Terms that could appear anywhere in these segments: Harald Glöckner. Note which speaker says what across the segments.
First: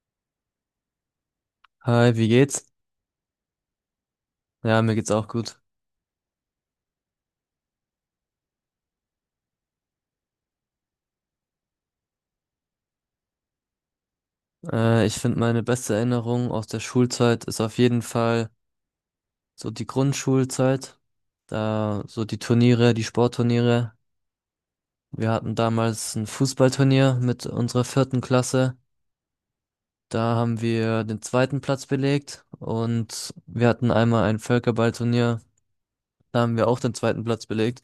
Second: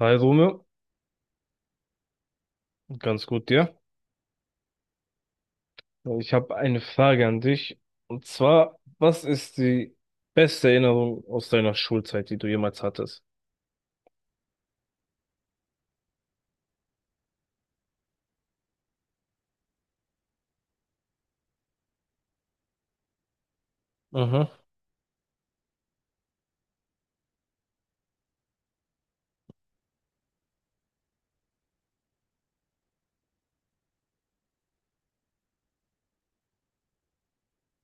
Speaker 1: Hi Rome,
Speaker 2: Hi, wie geht's?
Speaker 1: ganz gut, dir?
Speaker 2: Ja, mir geht's auch gut.
Speaker 1: Ich habe eine Frage an dich. Und zwar, was ist die beste Erinnerung aus deiner Schulzeit, die du jemals hattest?
Speaker 2: Ich finde, meine beste Erinnerung aus der Schulzeit ist auf jeden Fall so die Grundschulzeit. Da so die Turniere, die Sportturniere.
Speaker 1: Mhm.
Speaker 2: Wir hatten damals ein Fußballturnier mit unserer vierten Klasse. Da haben wir den zweiten Platz belegt und wir hatten einmal ein Völkerballturnier. Da haben wir auch den zweiten Platz belegt.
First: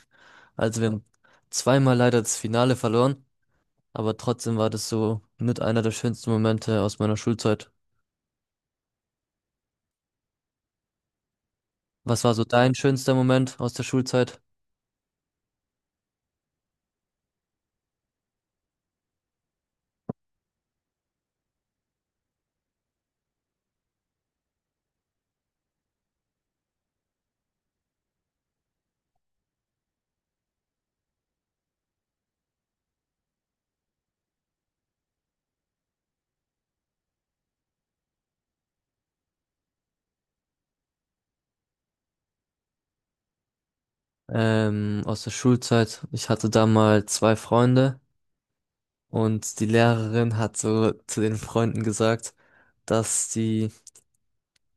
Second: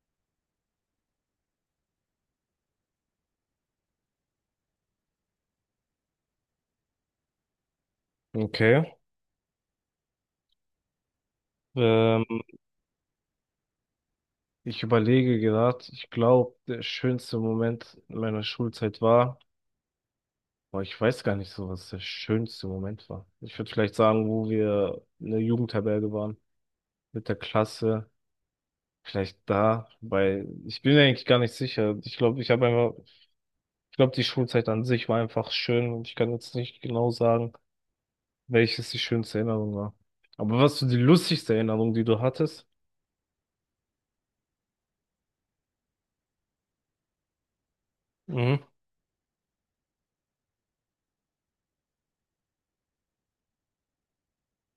Speaker 2: Also wir haben zweimal leider das Finale verloren, aber trotzdem war das so mit einer der schönsten Momente aus meiner Schulzeit.
Speaker 1: Okay. Ähm,
Speaker 2: Was war so dein schönster Moment aus der Schulzeit?
Speaker 1: ich überlege gerade, ich glaube, der schönste Moment meiner Schulzeit war, boah, ich weiß gar nicht so, was der schönste Moment war. Ich würde vielleicht sagen, wo wir in der Jugendherberge waren, mit der Klasse. Vielleicht da, weil ich bin mir eigentlich gar nicht sicher. Ich glaube, ich habe einfach Ich glaube, die Schulzeit an sich war einfach schön und ich kann jetzt nicht genau sagen, welches die schönste Erinnerung war. Aber was so die lustigste Erinnerung, die du hattest?
Speaker 2: Aus der Schulzeit, ich hatte da mal zwei Freunde
Speaker 1: Mhm.
Speaker 2: und die Lehrerin hat so zu den Freunden gesagt, dass sie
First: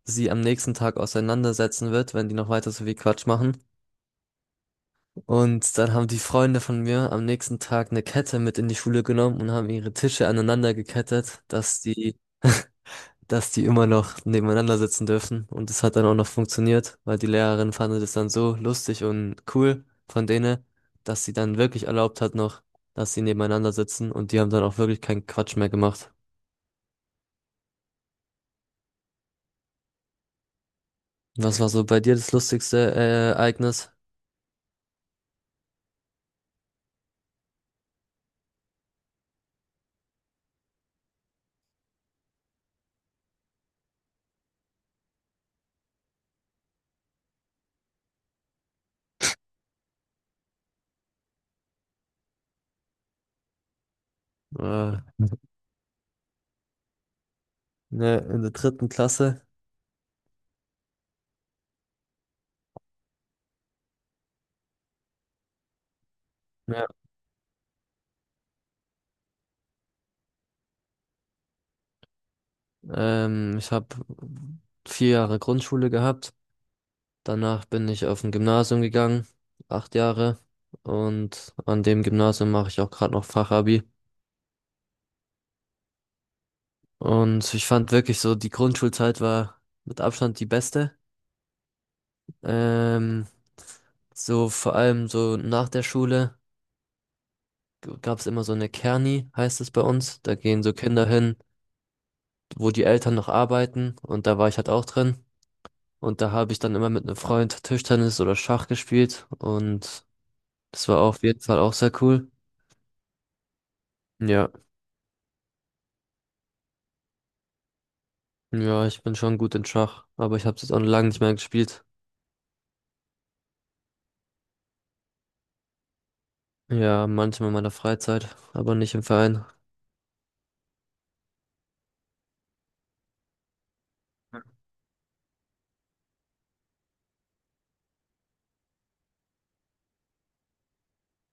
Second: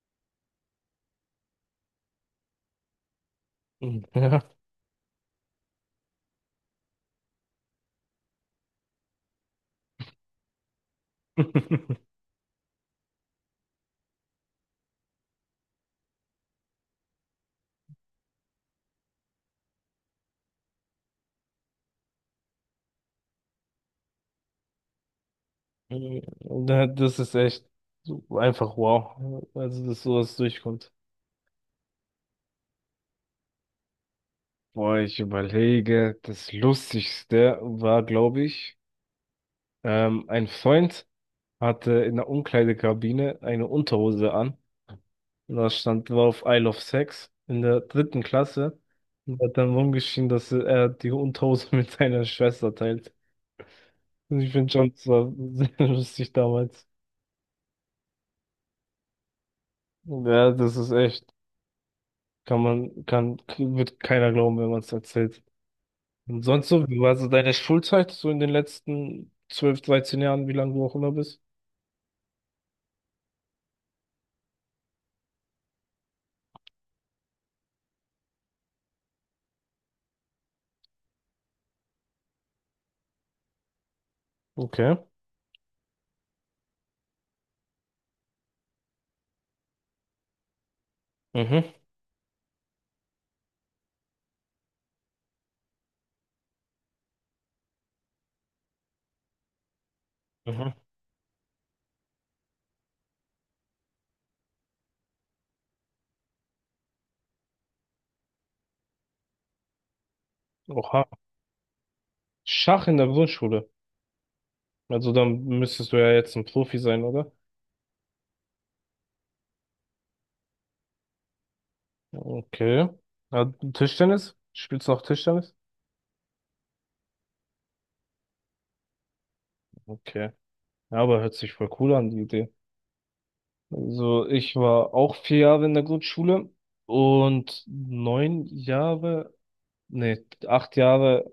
Speaker 2: sie am nächsten Tag auseinandersetzen wird, wenn die noch weiter so viel Quatsch machen.
Speaker 1: Mhm. Ja.
Speaker 2: Und dann haben die Freunde von mir am nächsten Tag eine Kette mit in die Schule genommen und haben ihre Tische aneinander gekettet, dass die dass die immer noch nebeneinander sitzen dürfen. Und das hat dann auch noch funktioniert, weil die Lehrerin fand es dann so lustig und cool von denen, dass sie dann wirklich erlaubt hat noch, dass sie nebeneinander sitzen und die haben dann auch wirklich keinen Quatsch mehr gemacht.
Speaker 1: Das ist echt so einfach, wow. Also, dass sowas durchkommt.
Speaker 2: Was war so bei dir das lustigste Ereignis?
Speaker 1: Boah, ich überlege, das Lustigste war, glaube ich, ein Freund hatte in der Umkleidekabine eine Unterhose an. Da stand drauf Isle of Sex in der dritten Klasse und hat dann rumgeschrien, dass er die Unterhose mit seiner Schwester teilt. Und ich finde schon,
Speaker 2: Äh,
Speaker 1: das war sehr lustig damals.
Speaker 2: ne, in der dritten Klasse.
Speaker 1: Ja, das ist echt, wird keiner glauben, wenn man es erzählt. Und sonst so,
Speaker 2: Ja.
Speaker 1: wie war so deine Schulzeit, so in den letzten 12, 13 Jahren, wie lange du auch immer bist?
Speaker 2: Ich habe 4 Jahre Grundschule gehabt. Danach bin ich auf ein Gymnasium gegangen, 8 Jahre. Und an dem Gymnasium mache ich auch gerade noch Fachabi.
Speaker 1: Okay.
Speaker 2: Und ich fand wirklich so, die Grundschulzeit war mit Abstand die beste.
Speaker 1: Mhm.
Speaker 2: Ähm, so vor allem so nach der Schule gab es immer so eine Kerni, heißt es bei uns. Da gehen
Speaker 1: Mhm.
Speaker 2: so Kinder hin, wo die Eltern noch arbeiten und da war ich halt auch drin. Und da habe ich dann immer mit einem Freund Tischtennis oder Schach gespielt und das war
Speaker 1: Oha.
Speaker 2: auf jeden Fall auch sehr cool.
Speaker 1: Schach in der Grundschule.
Speaker 2: Ja,
Speaker 1: Also dann müsstest du ja jetzt ein Profi sein, oder?
Speaker 2: ja, ich bin schon gut in Schach, aber ich habe es jetzt auch lange nicht mehr gespielt.
Speaker 1: Okay. Ja, Tischtennis? Spielst du noch Tischtennis?
Speaker 2: Ja, manchmal in meiner Freizeit, aber nicht im Verein.
Speaker 1: Okay. Ja, aber hört sich voll cool an, die Idee. Also ich war auch 4 Jahre in der Grundschule und 9 Jahre, nee, 8 Jahre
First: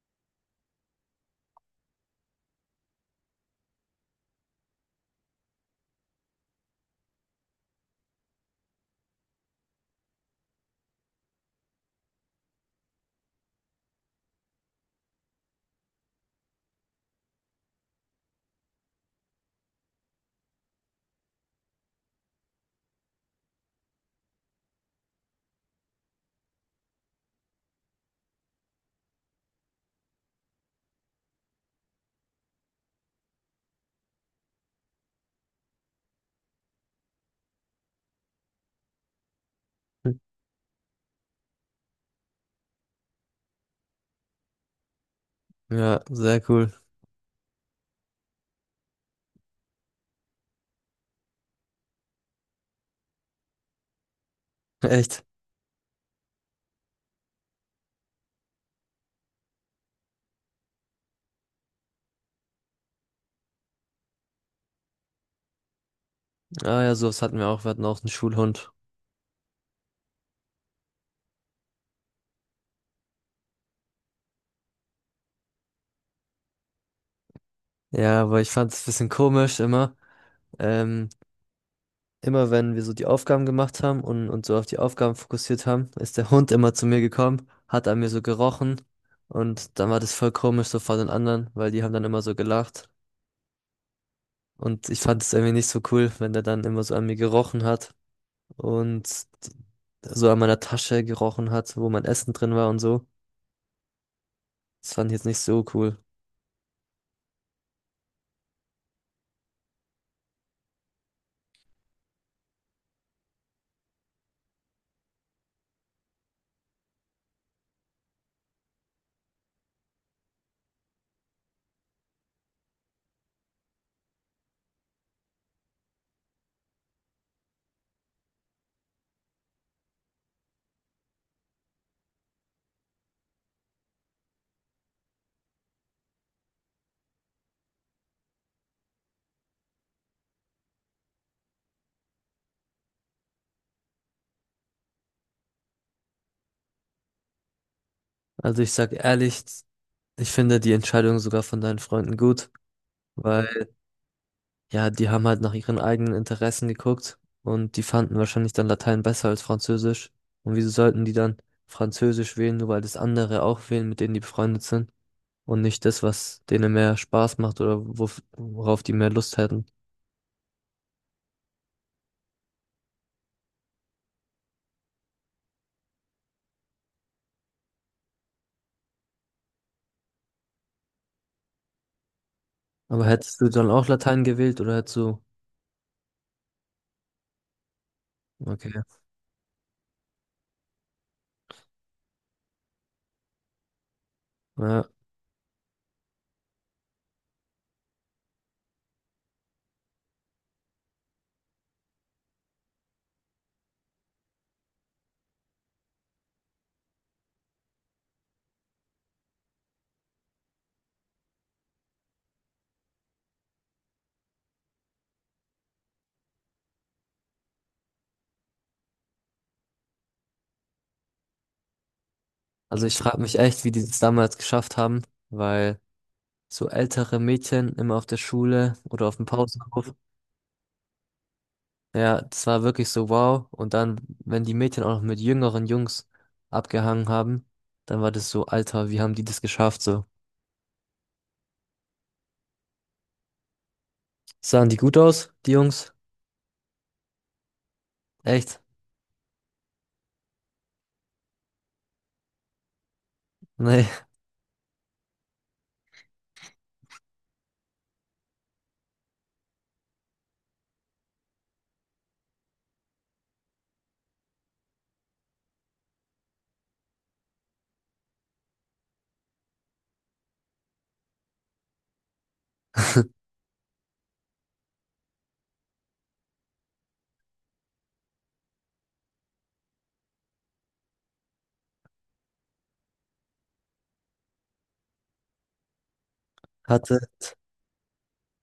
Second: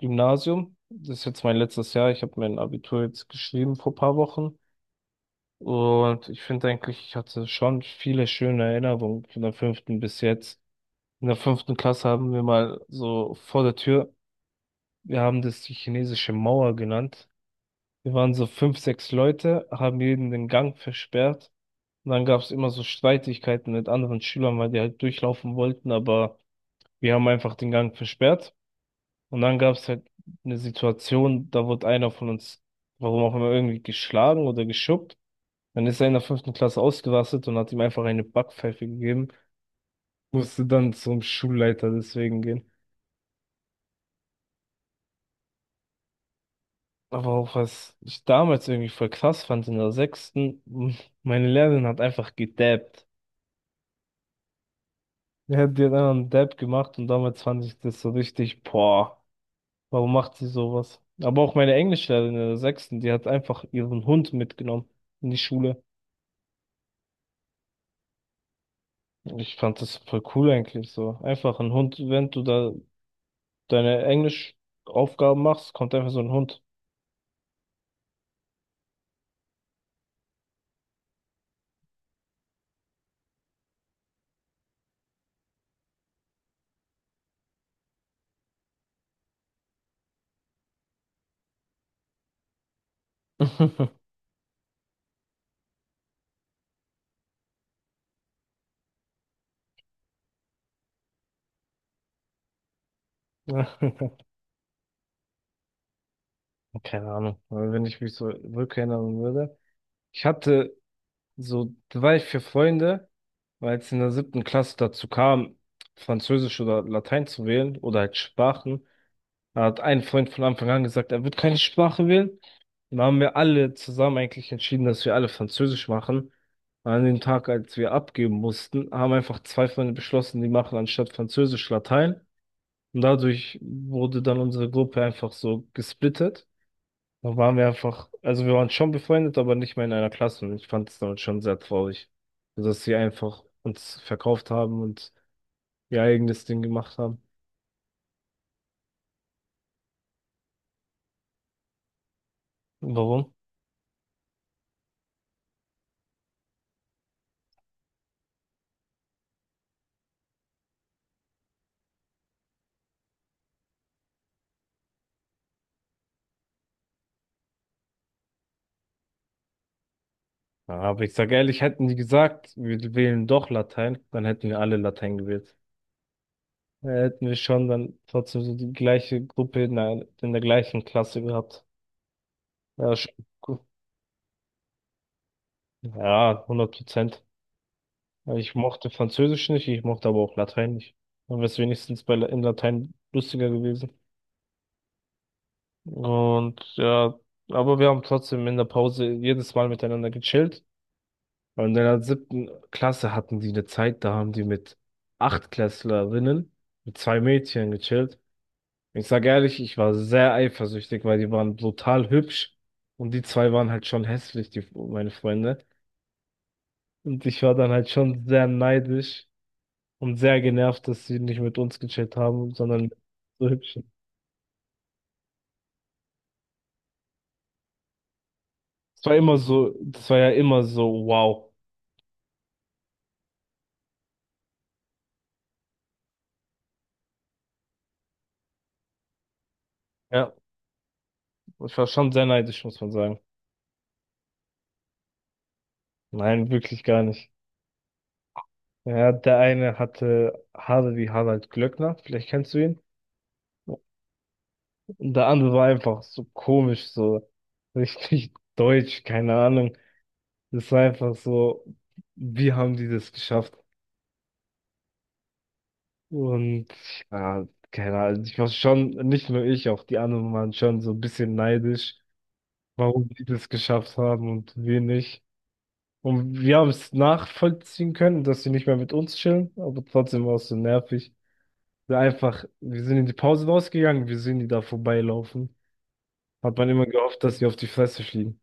Speaker 1: Gymnasium. Das ist jetzt mein letztes Jahr. Ich habe mein Abitur jetzt geschrieben vor paar Wochen. Und ich finde eigentlich, ich hatte schon viele schöne Erinnerungen von der fünften bis jetzt. In der fünften Klasse haben wir mal so vor der Tür, wir haben das die chinesische Mauer genannt. Wir waren so fünf, sechs Leute, haben jeden den Gang versperrt. Und dann gab es immer so Streitigkeiten mit anderen Schülern, weil die halt durchlaufen wollten, aber wir haben einfach den Gang versperrt. Und dann gab es halt eine Situation, da wurde einer von uns, warum auch immer, irgendwie geschlagen oder geschubbt. Dann ist er in der fünften Klasse ausgerastet und hat ihm einfach eine Backpfeife gegeben. Musste dann zum Schulleiter deswegen gehen.
Speaker 2: Ja, sehr cool.
Speaker 1: Aber auch was ich damals irgendwie voll krass fand in der sechsten, meine Lehrerin hat einfach gedabbt.
Speaker 2: Echt?
Speaker 1: Ja, die hat die dann einen Dab gemacht und damals fand ich das so richtig, boah, warum macht sie sowas? Aber auch meine Englischlehrerin in der sechsten, die hat einfach ihren Hund mitgenommen in die Schule.
Speaker 2: Ah ja, sowas hatten wir auch. Wir hatten auch einen Schulhund.
Speaker 1: Ich fand das voll cool eigentlich so. Einfach ein Hund, wenn du da deine Englischaufgaben machst, kommt einfach so ein Hund.
Speaker 2: Ja, aber ich fand es ein bisschen komisch immer. Ähm, Immer wenn wir so die Aufgaben gemacht haben und uns so auf die Aufgaben fokussiert haben, ist der Hund immer zu mir gekommen, hat an mir so gerochen und dann war das voll komisch so vor den anderen, weil die haben dann immer so gelacht. Und ich fand es irgendwie nicht so cool, wenn der dann immer so an mir gerochen hat und so an meiner Tasche gerochen hat, wo mein Essen drin war und so. Das fand ich jetzt nicht so cool.
Speaker 1: Keine Ahnung, wenn ich mich so rückerinnern würde. Ich hatte So, da war ich für Freunde, weil es in der siebten Klasse dazu kam, Französisch oder Latein zu wählen oder halt Sprachen. Da hat ein Freund von Anfang an gesagt, er wird keine Sprache wählen. Dann haben wir alle zusammen eigentlich entschieden, dass wir alle Französisch machen. Und an dem Tag, als wir abgeben mussten, haben einfach zwei Freunde beschlossen, die machen anstatt Französisch Latein. Und dadurch wurde dann unsere Gruppe einfach so gesplittet. Da waren wir einfach, also wir waren schon befreundet, aber nicht mehr in einer Klasse. Und ich fand es damals schon sehr traurig, dass sie einfach uns verkauft haben und ihr eigenes Ding gemacht haben.
Speaker 2: Also ich sag ehrlich, ich finde die Entscheidung sogar von deinen Freunden gut,
Speaker 1: Warum?
Speaker 2: weil ja, die haben halt nach ihren eigenen Interessen geguckt und die fanden wahrscheinlich dann Latein besser als Französisch. Und wieso sollten die dann Französisch wählen, nur weil das andere auch wählen, mit denen die befreundet sind und nicht das, was denen mehr Spaß macht oder worauf die mehr Lust hätten.
Speaker 1: Ja, aber ich sage ehrlich, hätten die gesagt, wir wählen doch Latein, dann hätten wir alle Latein gewählt. Dann hätten wir schon dann trotzdem so die gleiche Gruppe in der, gleichen Klasse gehabt. Ja,
Speaker 2: Aber
Speaker 1: schon
Speaker 2: hättest du
Speaker 1: gut.
Speaker 2: dann auch Latein gewählt oder hättest du...
Speaker 1: Ja, 100%. Ja, ich
Speaker 2: Okay.
Speaker 1: mochte Französisch nicht, ich mochte aber auch Latein nicht. Dann wäre es wenigstens in Latein lustiger gewesen.
Speaker 2: Ja.
Speaker 1: Und ja, aber wir haben trotzdem in der Pause jedes Mal miteinander gechillt. Und in der siebten Klasse hatten die eine Zeit, da haben die mit Achtklässlerinnen, mit zwei Mädchen gechillt. Ich sag ehrlich, ich war sehr eifersüchtig, weil die waren brutal hübsch und die zwei waren halt schon hässlich, die, meine Freunde. Und ich war dann halt schon sehr neidisch und sehr genervt, dass sie nicht mit uns gechillt haben, sondern
Speaker 2: Also ich
Speaker 1: mit
Speaker 2: frage mich
Speaker 1: so
Speaker 2: echt, wie die
Speaker 1: hübschen.
Speaker 2: das damals geschafft haben, weil so ältere Mädchen immer auf der Schule
Speaker 1: Es
Speaker 2: oder
Speaker 1: war
Speaker 2: auf dem
Speaker 1: immer so,
Speaker 2: Pausenhof.
Speaker 1: das war ja immer so, wow.
Speaker 2: Ja, das war wirklich so wow. Und dann, wenn die Mädchen auch noch mit jüngeren Jungs abgehangen haben, dann war das so, Alter, wie haben die das geschafft so?
Speaker 1: Ja, ich war schon sehr neidisch, muss man sagen.
Speaker 2: Sahen die gut aus, die Jungs?
Speaker 1: Nein, wirklich gar nicht.
Speaker 2: Echt?
Speaker 1: Ja, der eine hatte Haare wie Harald Glöckner, vielleicht kennst du ihn.
Speaker 2: Nee.
Speaker 1: Und der andere war einfach so komisch, so richtig deutsch, keine Ahnung. Es war einfach so, wie haben die das geschafft? Und ja, keine Ahnung, ich war schon, nicht nur ich, auch die anderen waren schon so ein bisschen neidisch, warum die das geschafft haben und wir nicht. Und wir haben es nachvollziehen können, dass sie nicht mehr mit uns chillen, aber trotzdem war es so nervig. Wir einfach, wir sind in die Pause rausgegangen, wir sehen die da vorbeilaufen. Hat man immer
Speaker 2: Hatte,
Speaker 1: gehofft, dass sie auf die Fresse fliegen.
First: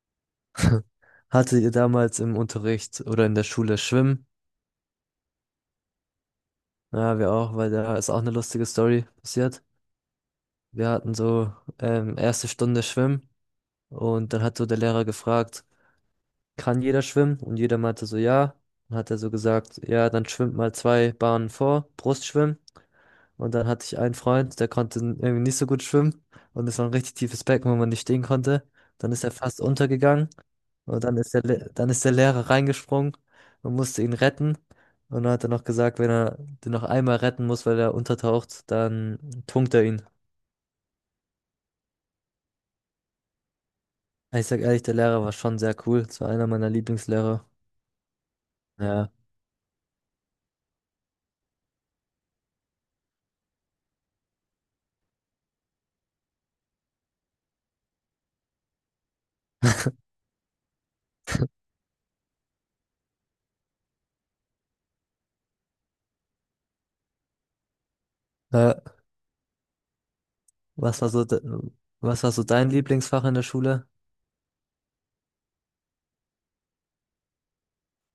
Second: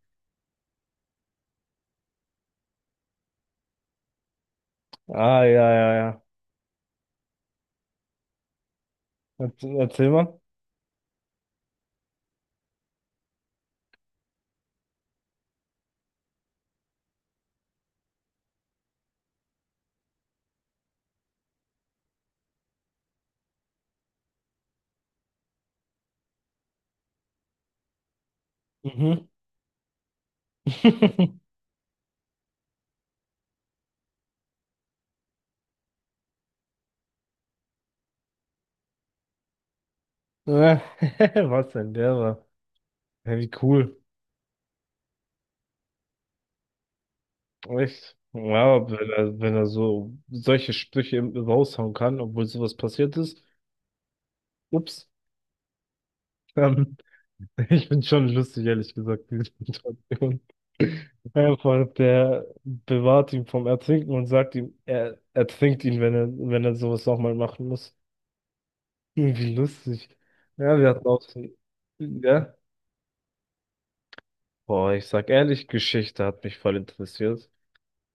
Speaker 2: hatte ihr damals im Unterricht oder in der Schule Schwimmen?
Speaker 1: Ah, ja, ja, ja.
Speaker 2: Ja, wir auch, weil da ist auch eine lustige Story passiert.
Speaker 1: Erzähl, erzähl mal.
Speaker 2: Wir hatten so erste Stunde Schwimmen und dann hat so der Lehrer gefragt, kann jeder schwimmen? Und jeder meinte so, ja. Dann hat er so gesagt, ja, dann schwimmt mal zwei Bahnen vor, Brustschwimmen. Und dann hatte ich einen Freund, der konnte irgendwie nicht so gut schwimmen. Und es war ein richtig tiefes Becken, wo man nicht stehen konnte. Dann ist
Speaker 1: Mhm.
Speaker 2: er fast untergegangen. Und dann ist dann ist der Lehrer reingesprungen und musste ihn retten. Und dann hat er noch gesagt, wenn er den noch einmal retten muss, weil er untertaucht, dann tunkt er ihn.
Speaker 1: Ja, was denn der war? Ja, wie cool.
Speaker 2: Ich sag ehrlich, der Lehrer war schon sehr cool. Das war einer meiner Lieblingslehrer.
Speaker 1: Echt? Ja, aber wenn
Speaker 2: Ja.
Speaker 1: er, wenn er so solche Sprüche raushauen kann, obwohl sowas passiert ist. Ups. Ähm, Ich finde schon lustig, ehrlich gesagt, diese Situation. Einfach, der bewahrt ihn vom Ertrinken und sagt ihm, er ertrinkt ihn, wenn er sowas nochmal machen muss.
Speaker 2: Äh,
Speaker 1: Irgendwie lustig. Ja, wir
Speaker 2: was
Speaker 1: hatten
Speaker 2: war
Speaker 1: auch
Speaker 2: so, de
Speaker 1: so,
Speaker 2: Was war so
Speaker 1: ja.
Speaker 2: dein Lieblingsfach in der Schule?
Speaker 1: Boah, ich sag ehrlich, Geschichte hat mich voll interessiert.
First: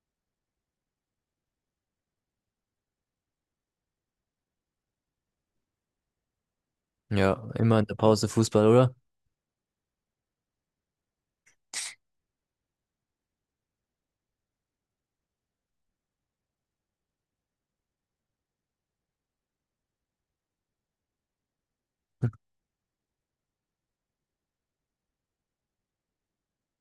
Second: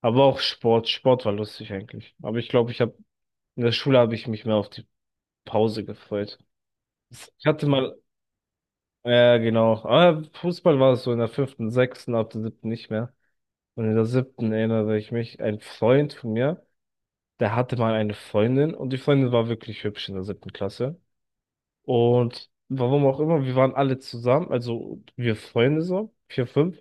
Speaker 1: Aber auch Sport. Sport war lustig eigentlich. Aber ich glaube, in der Schule habe ich mich mehr auf die Pause gefreut. Ich
Speaker 2: Ja,
Speaker 1: hatte
Speaker 2: immer in der
Speaker 1: mal,
Speaker 2: Pause Fußball, oder?
Speaker 1: ja, genau. Aber Fußball war es so in der fünften, sechsten, ab der siebten nicht mehr. Und in der siebten erinnere ich mich, ein Freund von mir, der hatte mal eine Freundin und die Freundin war wirklich hübsch in der siebten Klasse. Und warum auch immer, wir waren alle zusammen, also wir Freunde so, vier, fünf,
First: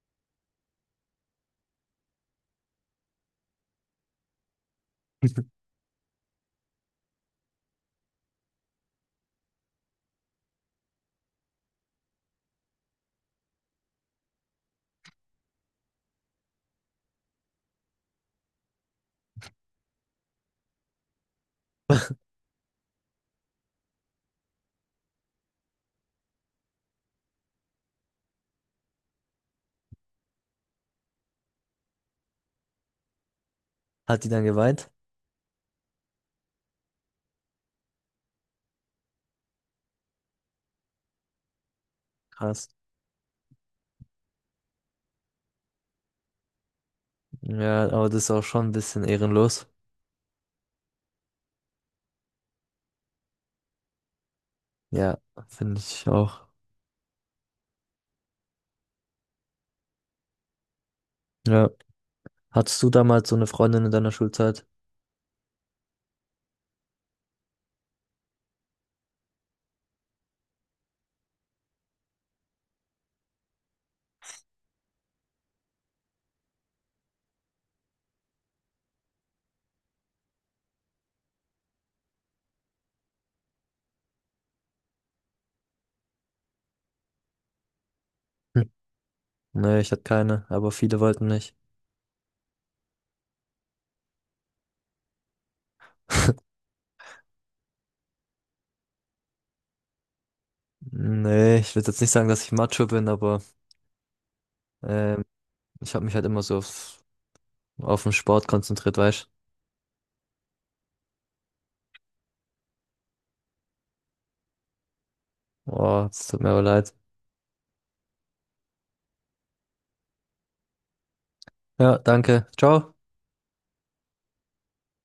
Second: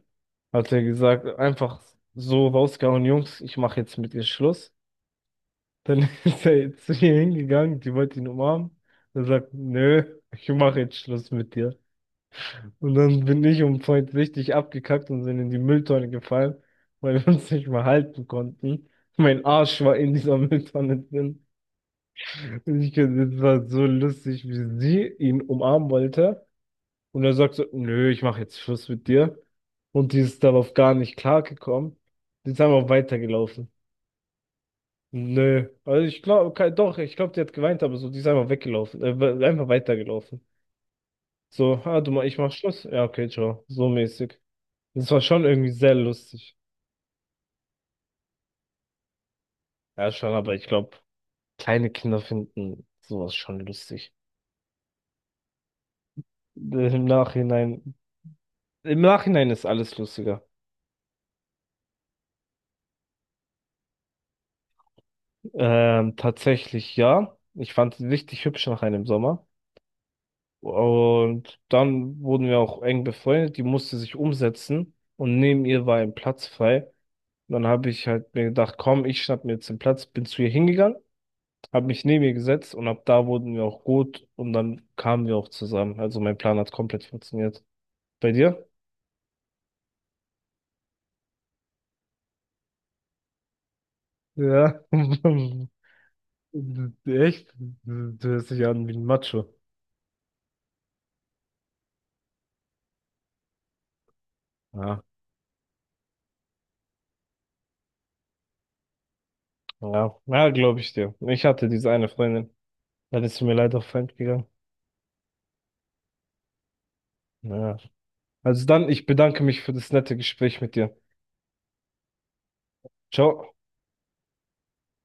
Speaker 1: hat er gesagt, einfach so rausgehauen, Jungs, ich mache jetzt mit ihr Schluss. Dann ist er zu ihr hingegangen, die wollte ihn umarmen. Er sagt, nö, ich mache jetzt Schluss mit dir. Und dann bin ich um Point richtig abgekackt und sind in die Mülltonne gefallen, weil wir uns nicht mehr halten konnten. Mein Arsch war in dieser Mülltonne drin. Und ich, das war so lustig, wie sie ihn umarmen wollte. Und er sagt so, nö, ich mache jetzt Schluss mit dir. Und die ist darauf gar nicht klargekommen. Die ist einfach weitergelaufen.
Speaker 2: Hat die dann geweint?
Speaker 1: Nö. Also ich glaube, doch, ich glaube, die hat geweint, aber so, die ist einfach weggelaufen. Einfach weitergelaufen. So, ah, du, ich mach
Speaker 2: Krass.
Speaker 1: Schluss. Ja, okay, ciao. So mäßig. Das war schon irgendwie sehr lustig.
Speaker 2: Ja, aber das ist auch schon ein bisschen ehrenlos.
Speaker 1: Ja, schon, aber ich glaube, kleine Kinder finden sowas schon lustig.
Speaker 2: Ja, finde ich auch.
Speaker 1: Äh, Im Nachhinein, im Nachhinein ist alles lustiger.
Speaker 2: Ja. Hattest du damals so eine Freundin in deiner Schulzeit?
Speaker 1: Tatsächlich ja. Ich fand sie richtig hübsch nach einem Sommer. Und dann wurden wir auch eng befreundet. Die musste sich umsetzen und neben ihr war ein Platz frei. Und dann habe ich halt mir gedacht, komm, ich schnapp mir jetzt den Platz, bin zu ihr hingegangen, habe mich neben ihr gesetzt und ab da wurden wir auch gut und dann kamen wir auch zusammen. Also mein Plan hat komplett funktioniert. Bei dir?
Speaker 2: Hm. Nee, ich hatte keine, aber viele wollten nicht.
Speaker 1: Ja, echt? Du hörst dich an wie ein Macho.
Speaker 2: Nee, ich würde jetzt nicht sagen, dass ich Macho bin, aber
Speaker 1: Ja.
Speaker 2: ähm, ich habe mich halt immer so auf den Sport konzentriert, weißt
Speaker 1: Ja, ja glaube ich dir. Ich hatte diese eine Freundin. Dann ist sie mir leider auf fremd gegangen.
Speaker 2: du? Oh, es tut mir aber leid.
Speaker 1: Ja. Also dann, ich bedanke mich für das nette Gespräch mit dir.
Speaker 2: Ja, danke. Ciao.
Speaker 1: Ciao.